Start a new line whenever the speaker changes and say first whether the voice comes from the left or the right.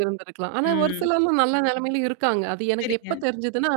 right: இருந்திருக்கலாம். ஆனா ஒரு
left: ம்.
right: சிலர்லாம் நல்ல நிலைமையிலயும் இருக்காங்க. அது எனக்கு எப்ப
left: சேரிங்க.
right: தெரிஞ்சுதுன்னா?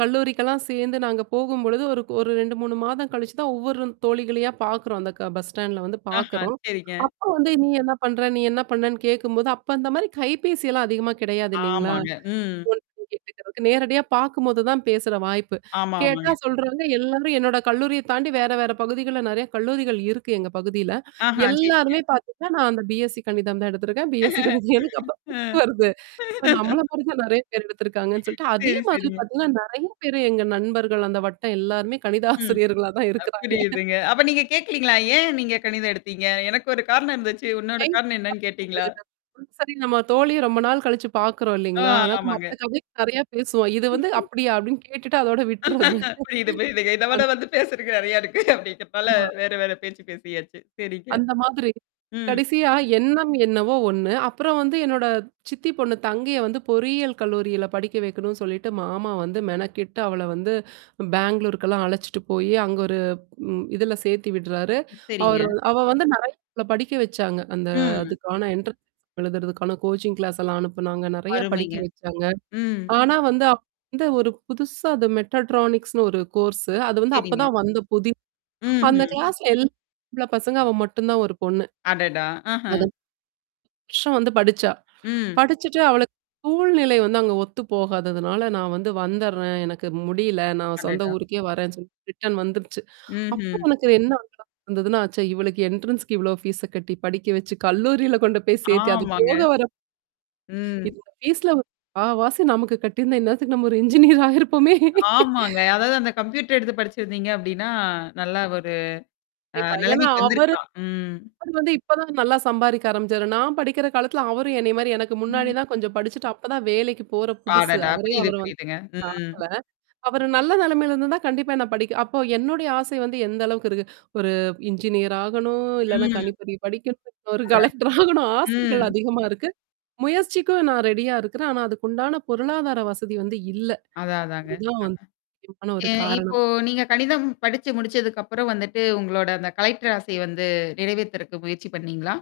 right: கல்லூரிக்கெல்லாம் சேந்து நாங்க போகும்பொழுது, ஒரு ஒரு 2, 3 மாதம் கழிச்சு தான் ஒவ்வொரு தோழிகளையா பாக்குறோம். அந்த க பஸ் ஸ்டாண்ட்ல வந்து
left: ஆஹா.
right: பாக்குறோம்.
left: சேரிங்க.
right: அப்ப வந்து நீ என்னா பண்ற? நீ என்னா பண்ணன்னு கேக்கும்போது, அப்ப அந்த மாரி கைபேசியெல்லாம் அதிகமா கிடையாது இல்லலைங்களா?
left: ஆமாங்க.
right: ஃபோன்
left: ம்.
right: பண்ணீ கேட்டுக்கதுக்கு. நேரடியா பாக்கும்போது தான் பேசுற வாய்ப்பு.
left: ஆமா,
right: கேட்டா,
left: ஆமாங்க.
right: சொல்றாங்க, எல்லாரும் என்னோட கல்லூரிய தாண்டி வேற, வேற பகுதிகள்ல நிறையா கல்லூரிகள் இருக்கு எங்க பகுதியில.
left: ஆஹா சேரிங்க.
right: எல்லாருமே பாத்தீங்கன்னா, நான் அந்த B-SC கணிதம் தான் எடுத்திருக்கேன். B-SC கணிதம் எடுத்தப்ப [unintelligible]
left: ஆ.
right: வருது. இப்ப நம்மள போல தான் நிறையா பேர் எடுத்திருக்காங்கன்னு சொல்லிட்டு, அதே
left: சேரி,
right: மாதிரி
left: சேரிங்க.
right: பாத்தீங்கன்னா, நிறையா பேரு எங்க நண்பர்கள், அந்த வட்டம் எல்லாருமே கணித
left: ம்.
right: ஆசிரியர்களா தான்
left: அ
right: இருக்கறாங்க.
left: புரியுதுங்க. அப்ப நீங்க கேட்கலீங்களா? ஏன் நீங்க கணிதம் எடுத்தீங்க? எனக்கு ஒரு காரணம் இருந்துச்சு, உன்னோட காரணம் என்னான்னு கேட்டீங்களா?
right: [unintelligible] சரி நம்ம தோழிய ரொம்ப நாள் கழிச்சு பாக்குறோம்
left: ஆ,
right: இல்லலைங்களா? அதனால
left: ஆமாங்க.
right: மத்த கதைகள் நிறையா பேசுவோம். இது வந்து அப்படியா? அப்படின்னு கேட்டுட்டு அதோட விட்டுறது.
left: புரியுது, புரியுதுங்க. இத விட
right: அந்
left: வந்து பேசுறக்கு நிறையா இருக்கு அப்டிங்கறதால
right: ஆமா.
left: வேற, வேற பேச்சு பேசியாச்சு. சேரிங்க.
right: அந்த மாதிரி.
left: ம்.
right: கடைசியா, எண்ணம் என்னவோ ஒண்ணு. அப்புறம் வந்து என்னோட சித்தி பொண்ணு, தங்கைய வந்து பொறியியல் கல்லூரியில படிக்க வைக்கணும்னு சொல்லிட்டு மாமா வந்து மெனக்கிட்டு அவள வந்து பெங்களூருக்கெல்லாம் அழைச்சுட்டு போயி அங்க ஒரு, ம். இதுல சேத்தி விடுறாரு. அவரு
left: சேரிங்க.
right: வ அவ வந்து நிற [unintelligible] படிக்க வச்சாங்க. அந்த
left: ம்.
right: அதுக்கான என்ட்ரன்ஸ் எக்ஸாம். எழுதுறதுக்கான கோச்சிங் கிளாஸ் எல்லாம் அனுப்புனாங்க. நிறையா படிக்க
left: அருமைங்க.
right: வச்சாங்க.
left: ம்.
right: ஆனா வந்து அவ வந்து ஒரு புதுசா அது மெட்டட்ரானிக்ஸ்னு ஒரு கோர்ஸ்ஸு. அது வந்து
left: சேரிங்க.
right: அப்பதான் வந்த புதி அந்த
left: ம்ஹ்ம்.
right: கிளாஸ்ல எல்லாம் ஆம்பள பசங்க, அவ மட்டும் தான் ஒரு பொண்ணு.
left: அடடா! ஆஹ.
right: அதுப் வருஷம் வந்து படிச்சா.
left: ம்.
right: படிச்சுட்டு அவளுக்கு. சூழ்நிலை வந்து அங்க ஒத்து போகாததுனால, நான் வந்து வந்துர்றேன். எனக்கு முடியல. நான் சொந்த
left: அடடா!
right: ஊருக்கே வரேன்னு சொல்லிட்டு ரிட்டர்ன் வந்துருச்சு. அப்ப
left: ம்ஹ்ம்.
right: உனக்கு என்னா [unintelligible] வந்ததுன்னா, ச்சா இவளுக்கு என்ட்ரன்ஸ்க்கு இவ்வளோ ஃபீஸா கட்டி படிக்க வச்சு, கல்லூரியில கொண்டு போய் சேத்தி அது
left: ஆமாங்க.
right: போக வர
left: ம்.
right: இதோட ஃபீஸ்ல ஒரு முக்காவாசி நமக்கு கட்டியிருந்தா, இந்நேரத்துக்கு நம்ம ஒரு இன்ஜினியர் ஆயிருப்போமே!
left: ஆமாங்க. அதாவது அந்த கம்ப்யூட்டர் எடுத்து படிச்சிருந்தீங்க அப்டின்னா, நல்லா ஒரு அ
right: கண்டிப்பா. ஏன்னா
left: நெலமைக்கு
right: அவரு
left: வந்திருக்கலாம். ம்.
right: அவரு வந்து இப்ப தான் நல்லா சம்பாரிக்க ஆரம்பிச்சாரு. நான் படிக்கிற காலத்தில அவரும் என்னய மாரி, எனக்கு முன்னாடி தான் கொஞ்சம் படிச்சுட்டு அப்ப தான் வேலைக்கு போற புதுசு.
left: அடடா!
right: அவரே,
left: புரியுது,
right: அவர வந்து.
left: புரியுதுங்க. ம்.
right: பாக்கல. அவரு நல்ல நிலமையில இருந்திருந்தா, கண்டிப்பா என்ன படிக்க அப்ப என்னுடைய ஆசை வந்து எந்த அளவுக்கு இருக்கு? ஒரு இன்ஜினியர் ஆகணும், இல்லன்னா
left: ம்.
right: கணிப்பொறி படிக்கணும் ஒரு
left: ஆதா,
right: கலெக்டர் ஆகணும்,
left: ம்.
right: ஆசைகள் அதிகமா இருக்கு. முயற்சிக்கும் நான் ரெடியா இருக்கிறேன். ஆனா அதுக்குண்டான பொருளாதார வசதி வந்து இல்ல.
left: அதான், அதாங்க அ.
right: இதுவும் வந்து ஒரு முக்கியமான
left: எ
right: ஒரு
left: இப்போ
right: காரணம்.
left: நீங்க கணிதம் படிச்சு முடிச்சதுக்கப்புறம் வந்துட்டு உங்களோட அந்த கலெக்டர் ஆசைய வந்து நிறைவேத்துறக்கு முயற்சி பண்ணீங்களா?